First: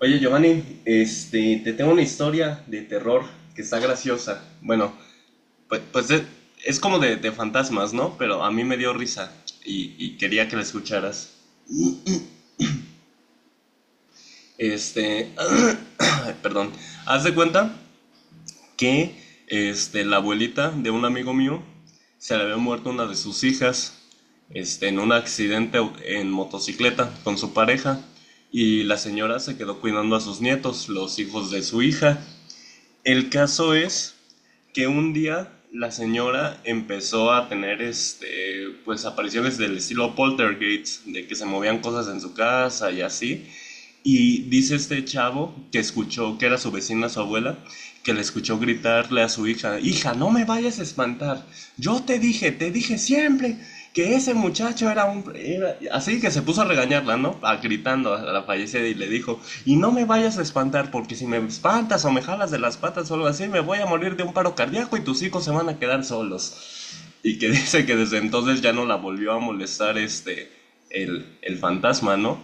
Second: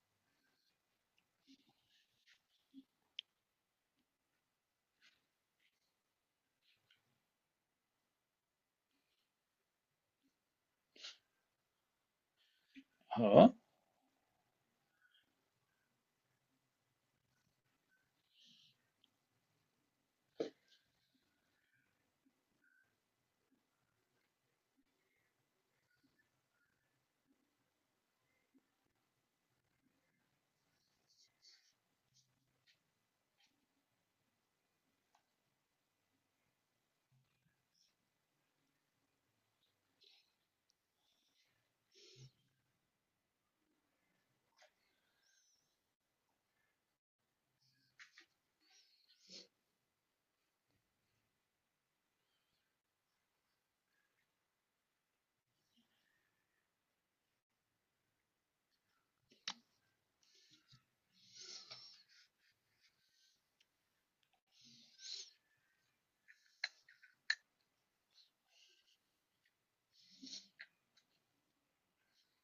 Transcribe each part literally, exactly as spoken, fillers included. Oye, Giovanni, este, te tengo una historia de terror que está graciosa. Bueno, pues, pues es, es como de, de fantasmas, ¿no? Pero a mí me dio risa y, y quería que la escucharas. Ajá. Este, perdón, haz de cuenta que este, la abuelita de un amigo mío se le había muerto una de sus hijas este, en un accidente au- en motocicleta con su pareja, y la señora se quedó cuidando a sus nietos, los hijos de su hija. El caso es que un día la señora empezó a tener este pues apariciones del estilo poltergeist, de que se movían cosas en su casa y así, y dice este chavo que escuchó, que era su vecina, su abuela, que le escuchó gritarle a su hija: "Hija, no me vayas a espantar. Yo te dije, te dije siempre que ese muchacho era un... era-". Así que se puso a regañarla, ¿no? A- gritando a la fallecida y le dijo: "Y no me vayas a espantar, porque si me espantas o me jalas de las patas o algo así, me voy a morir de un paro cardíaco y tus hijos se van a quedar solos". Y que dice que desde entonces ya no la volvió a molestar, este, el, el fantasma, ¿no?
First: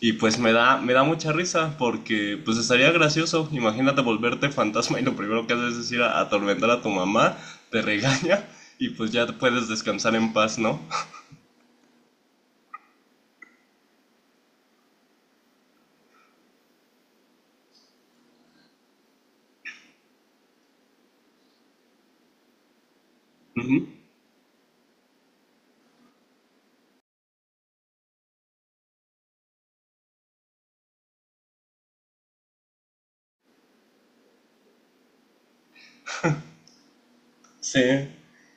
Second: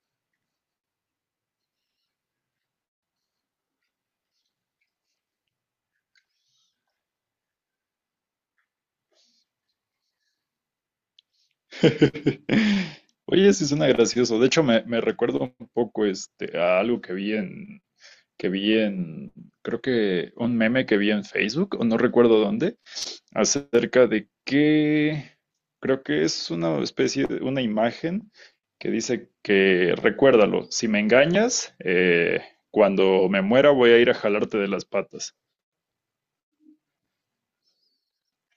Y pues me da, me da mucha risa porque pues estaría gracioso. Imagínate volverte fantasma y lo primero que haces es ir a atormentar a tu mamá, te regaña y pues ya puedes descansar en paz, ¿no? Oye, sí suena gracioso. De hecho, me, me recuerda un poco este, a algo que vi en, que vi en, creo que un meme que vi en Facebook, o no recuerdo dónde, Ujú. acerca de que, creo que es una especie de, una imagen que dice que, recuérdalo, si me engañas, eh, cuando me muera voy a ir a jalarte de las patas. Sí,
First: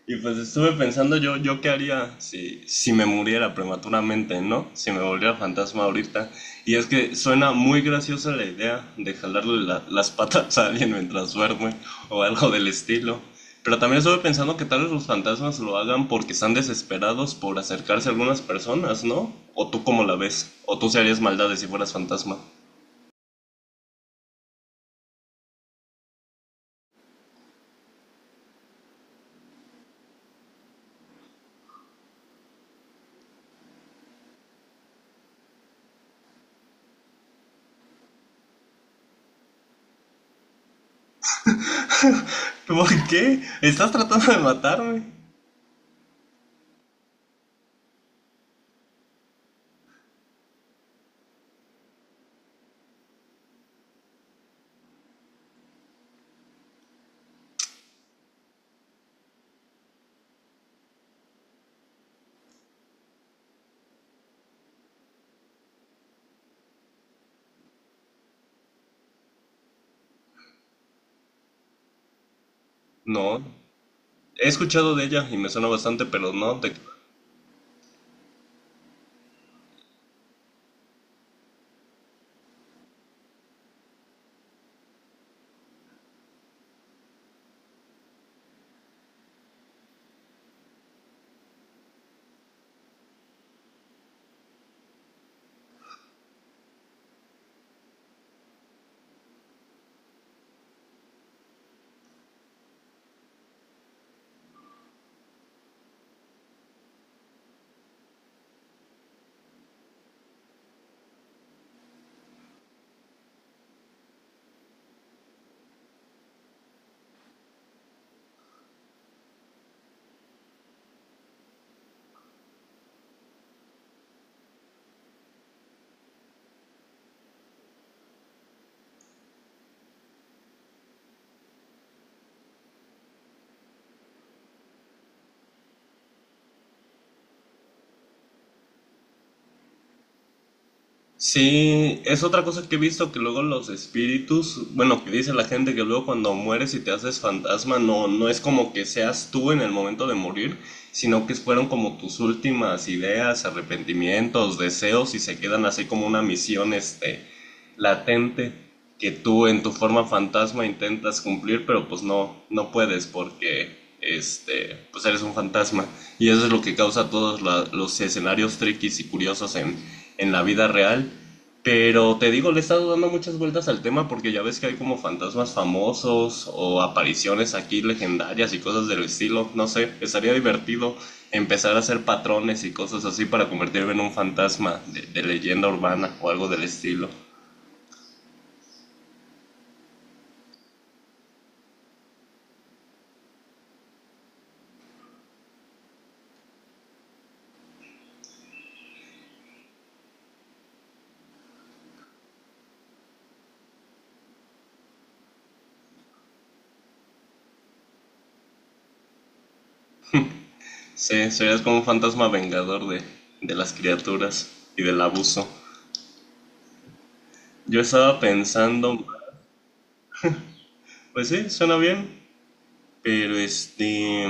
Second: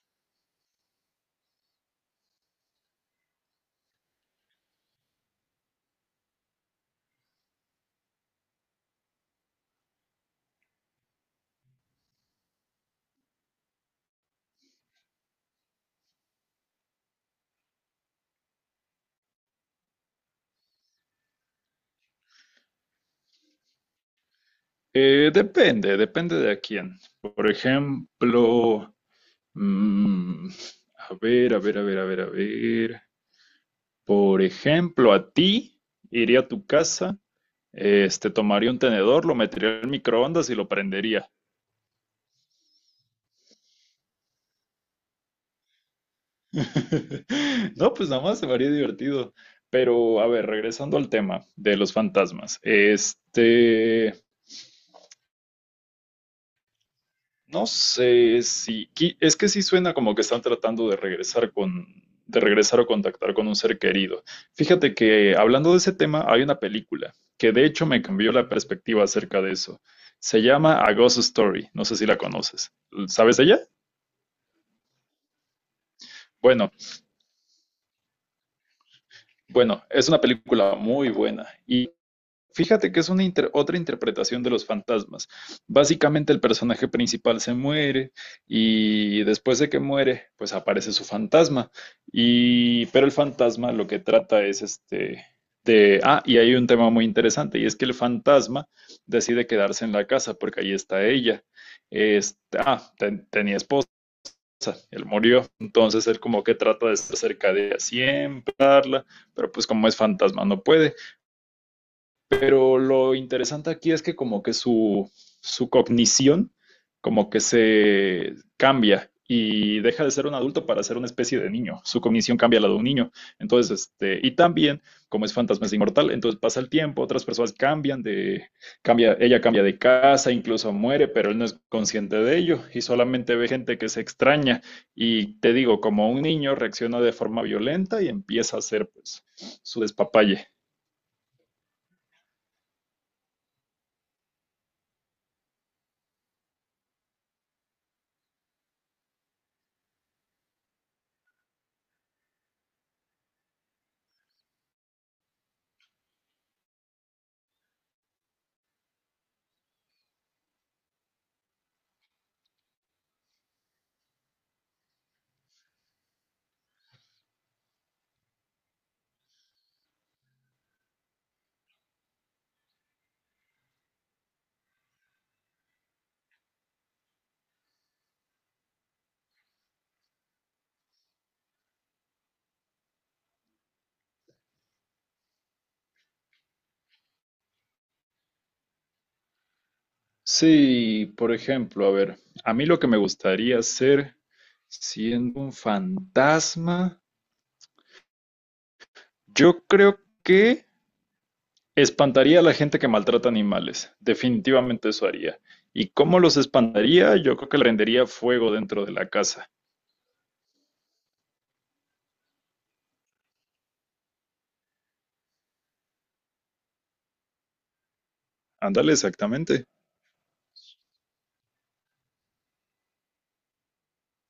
y pues estuve pensando, yo, yo qué haría si, si me muriera prematuramente, ¿no? Si me volviera fantasma ahorita. Y es que suena muy graciosa la idea de jalarle la- las patas a alguien mientras duerme o algo del estilo. Pero también estuve pensando que tal vez los fantasmas lo hagan porque están desesperados por acercarse a algunas personas, ¿no? O tú cómo la ves, o tú se harías maldades si fueras fantasma. Eh, depende, depende de a quién. Por ejemplo... Mm, a ver, a ver, a ver, a ver, a ver. Por ejemplo, a ti iría a tu casa, este, tomaría un tenedor, lo metería al microondas y lo prendería. ¿Por qué? ¿Estás tratando de matarme? No, pues nada más se me haría divertido. Pero, a ver, regresando al tema de los fantasmas. Este, No sé si, qui- es que sí suena como que están tratando de regresar con, de regresar o contactar con un ser querido. Fíjate que hablando de ese tema, hay una película que de hecho me cambió la perspectiva acerca de eso. Se llama A Ghost Story, no sé si la conoces. ¿Sabes No, de ella? he escuchado de ella y me suena bastante, pero no, te... Bueno, bueno, es una película muy buena y fíjate que es una inter- otra interpretación de los fantasmas. Básicamente el personaje principal se muere y después de que muere, pues aparece su fantasma. Y pero el fantasma lo que trata es este de ah, y hay un tema muy interesante y es que el fantasma decide quedarse en la casa porque ahí está ella. Este, ah, ten- tenía esposa, él murió, entonces él como que trata de estar cerca de ella siempre, hablarla, pero pues como es fantasma no puede. Pero lo interesante aquí es que como que su, su cognición como que se cambia y deja de ser un adulto para ser una especie de niño. Su cognición cambia a la de un niño. Entonces, este, y también, como es fantasma, es inmortal, entonces pasa el tiempo, otras personas cambian de, cambia, ella cambia de casa, incluso muere, pero él no es consciente de ello y solamente ve gente que se extraña. Y te digo, como un niño reacciona de forma violenta y empieza a hacer pues, su despapalle. Sí, es otra cosa que he visto que luego los espíritus, bueno, que dice la gente que luego cuando mueres y te haces fantasma, no, no es como que seas tú en el momento de morir, sino que fueron como tus últimas ideas, arrepentimientos, deseos, y se quedan así como una misión, este, latente, que tú en tu forma fantasma intentas cumplir, pero pues no, no puedes porque este, pues eres un fantasma. Y eso es lo que causa todos la- los escenarios triquis y curiosos en, en la vida real. Pero te digo, le he estado dando muchas vueltas al tema porque ya ves que hay como fantasmas famosos o apariciones aquí legendarias y cosas del estilo. No sé, estaría divertido empezar a hacer patrones y cosas así para convertirme en un fantasma de, de leyenda urbana o algo del estilo. Sí, por ejemplo, a ver, a mí lo que me gustaría hacer siendo un fantasma, yo creo que espantaría a la gente que maltrata animales. Definitivamente eso haría. ¿Y cómo los espantaría? Yo creo que le rendería fuego dentro de la casa. Sí, serías como un fantasma vengador de, de las criaturas y del abuso. Yo estaba Ándale, pensando, exactamente. pues sí, suena bien, pero este,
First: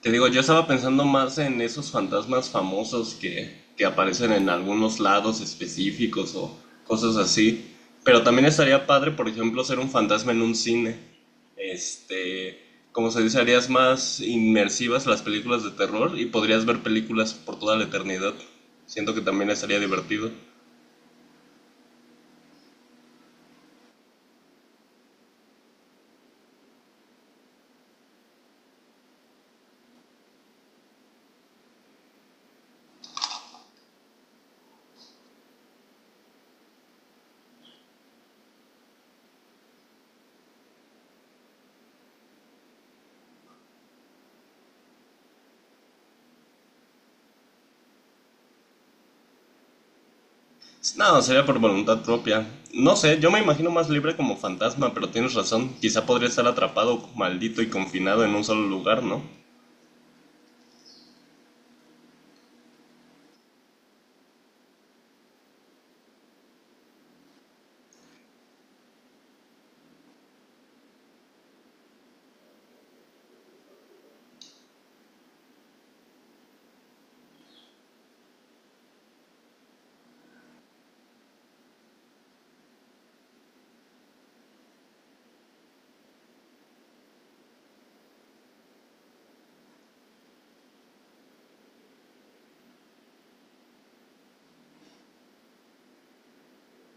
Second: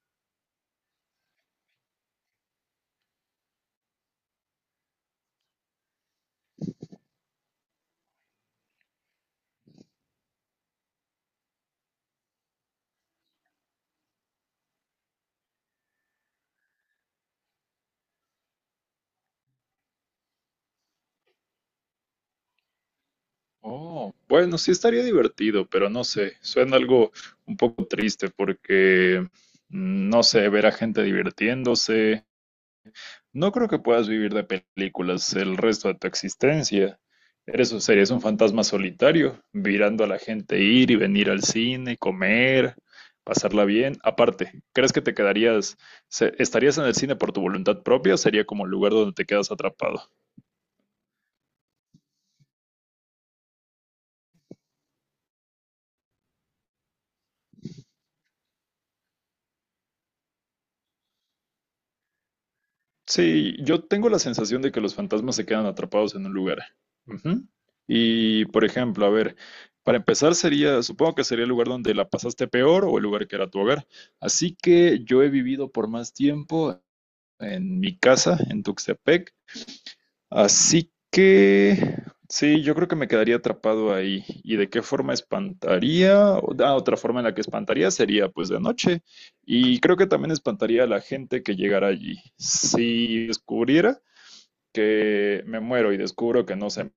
te digo, yo estaba pensando más en esos fantasmas famosos que, que aparecen en algunos lados específicos o cosas así. Pero también estaría padre, por ejemplo, ser un fantasma en un cine. Este, como se dice, harías más inmersivas las películas de terror y podrías ver películas por toda la eternidad. Siento que también estaría divertido. Oh, bueno, sí estaría divertido, pero no sé, suena algo un poco triste porque, mm, no sé, ver a gente divirtiéndose. No creo que puedas vivir de películas el resto de tu existencia. Eres, o serías un fantasma solitario, mirando a la gente ir y venir al cine, comer, pasarla bien. Aparte, ¿crees que te quedarías, se- estarías en el cine por tu voluntad propia o sería como el lugar donde te quedas atrapado? No, sería por voluntad propia. No sé, yo me imagino más libre como fantasma, pero tienes razón. Quizá podría estar atrapado, maldito y confinado en un solo lugar, ¿no? Sí, yo tengo la sensación de que los fantasmas se quedan atrapados en un lugar. Ujú. Y, por ejemplo, a ver, para empezar sería, supongo que sería el lugar donde la pasaste peor o el lugar que era tu hogar. Así que yo he vivido por más tiempo en mi casa, en Tuxtepec. Así que, sí, yo creo que me quedaría atrapado ahí. ¿Y de qué forma espantaría? O- Ah, otra forma en la que espantaría sería pues de noche. Y creo que también espantaría a la gente que llegara allí. Si descubriera que me muero y descubro que no sé,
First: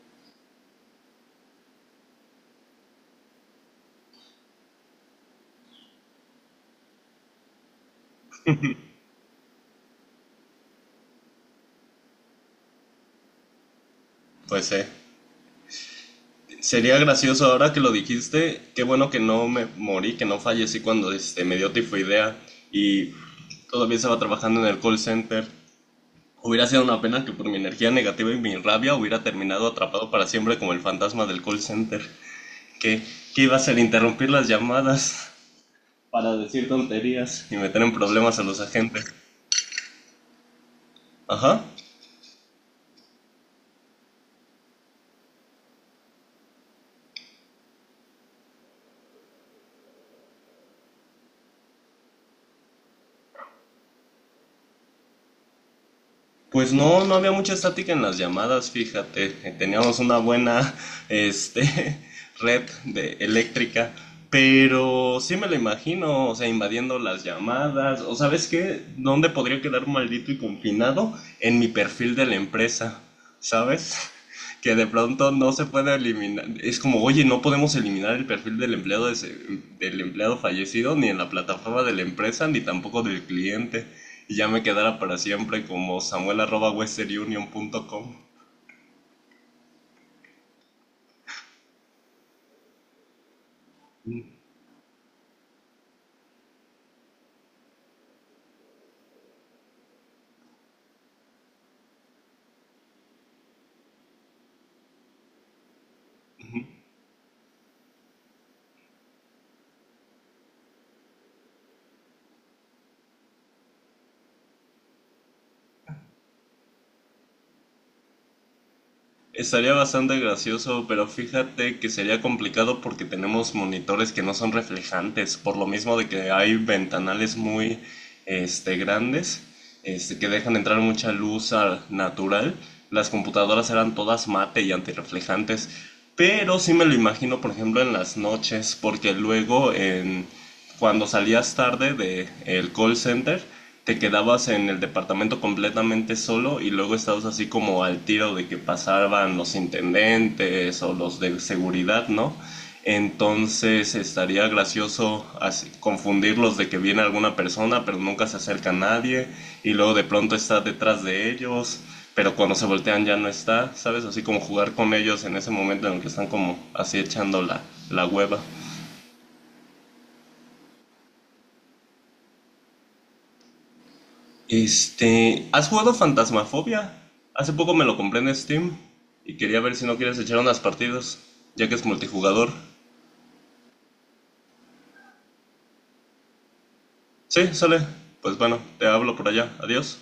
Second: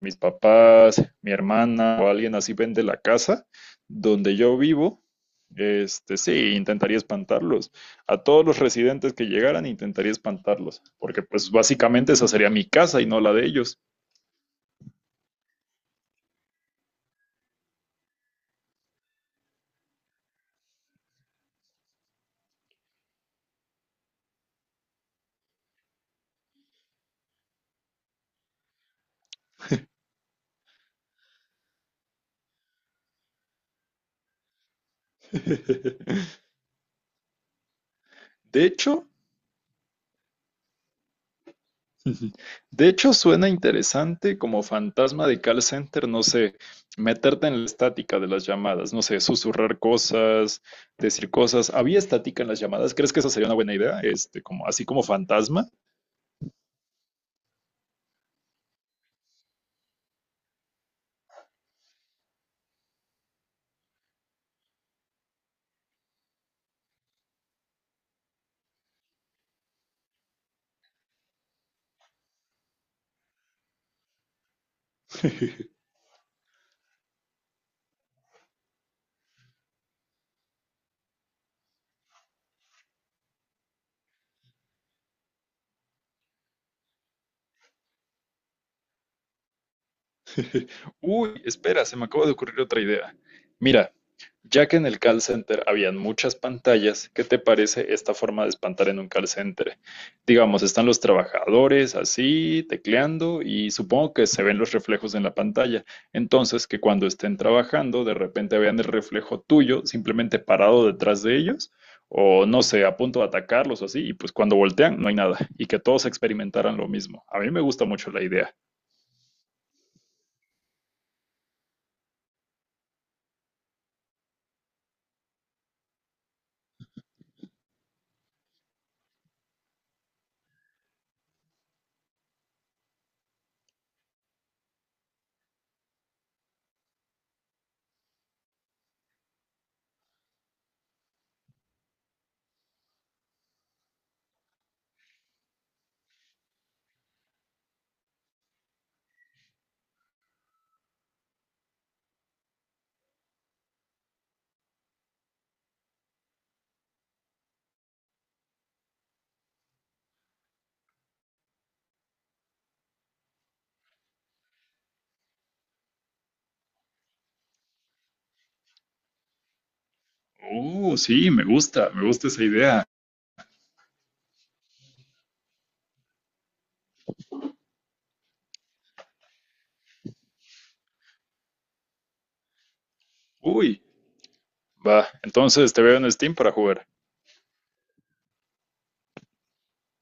mis papás, mi hermana o alguien así vende la casa donde yo vivo, este, sí, intentaría espantarlos. A todos los residentes que llegaran, intentaría espantarlos, porque pues básicamente esa sería mi casa y no la de ellos. Pues eh, sería gracioso ahora que lo dijiste. Qué bueno que no me morí, que no fallecí cuando este, me dio tifoidea y todavía estaba trabajando en el call center. Hubiera sido una pena que por mi energía negativa y mi rabia hubiera terminado atrapado para siempre como el fantasma del call center. Que, que iba a hacer interrumpir las llamadas para decir tonterías y meter en problemas a los De agentes. hecho, Ajá. de hecho suena interesante como fantasma de call center, no sé, meterte en la estática de las llamadas, no sé, susurrar cosas, decir cosas. ¿Había estática en las llamadas? ¿Crees que esa sería una buena idea? Este, como, así como fantasma. Pues no, no había mucha estática en las llamadas, fíjate. Teníamos una buena, este, red de eléctrica. Pero sí me lo imagino, o sea, invadiendo las llamadas. O sabes qué, ¿dónde podría quedar maldito y confinado? En mi perfil de la empresa, ¿sabes? Que de pronto no se puede eliminar. Es como, oye, no podemos eliminar el perfil del empleado, des- del empleado fallecido, ni en la plataforma de la empresa, ni tampoco del cliente, y ya me quedara para siempre como samuel punto western union punto com. Uy, espera, se me acaba de ocurrir otra idea. Mira, ya que en el call center habían muchas pantallas, ¿qué te parece esta forma de espantar en un call center? Digamos, están los trabajadores así, tecleando, y supongo que se ven los reflejos en la pantalla. Entonces, que cuando estén trabajando, de repente vean el reflejo tuyo simplemente parado detrás de ellos, o no sé, a punto de atacarlos o así, y pues cuando voltean no hay nada, y que todos experimentaran lo mismo. A mí me gusta mucho la idea. Estaría bastante gracioso, pero fíjate que sería complicado porque tenemos monitores que no son reflejantes, por lo mismo de que hay ventanales muy este, grandes, este, que dejan entrar mucha luz al natural. Las computadoras eran todas mate y antirreflejantes, pero sí me lo imagino, por ejemplo, en las noches, porque luego en... cuando salías tarde de el call center, te quedabas en el departamento completamente solo y luego estabas así como al tiro de que pasaban los intendentes o los de seguridad, ¿no? Entonces estaría gracioso así- confundirlos de que viene alguna persona, pero nunca se acerca a nadie, y luego de pronto estás detrás de ellos, pero cuando se voltean ya no está, ¿sabes? Así como jugar con ellos en ese momento en el que están como así echando la, la hueva. Uh, sí, me gusta, me gusta esa idea. Este, ¿has jugado Fantasmafobia? Hace poco me lo compré en Steam y quería ver si no quieres echar unas partidas, ya que es multijugador. Uy, va, entonces te veo en Steam para jugar. Sí, sale. Pues bueno, te hablo por allá. Adiós.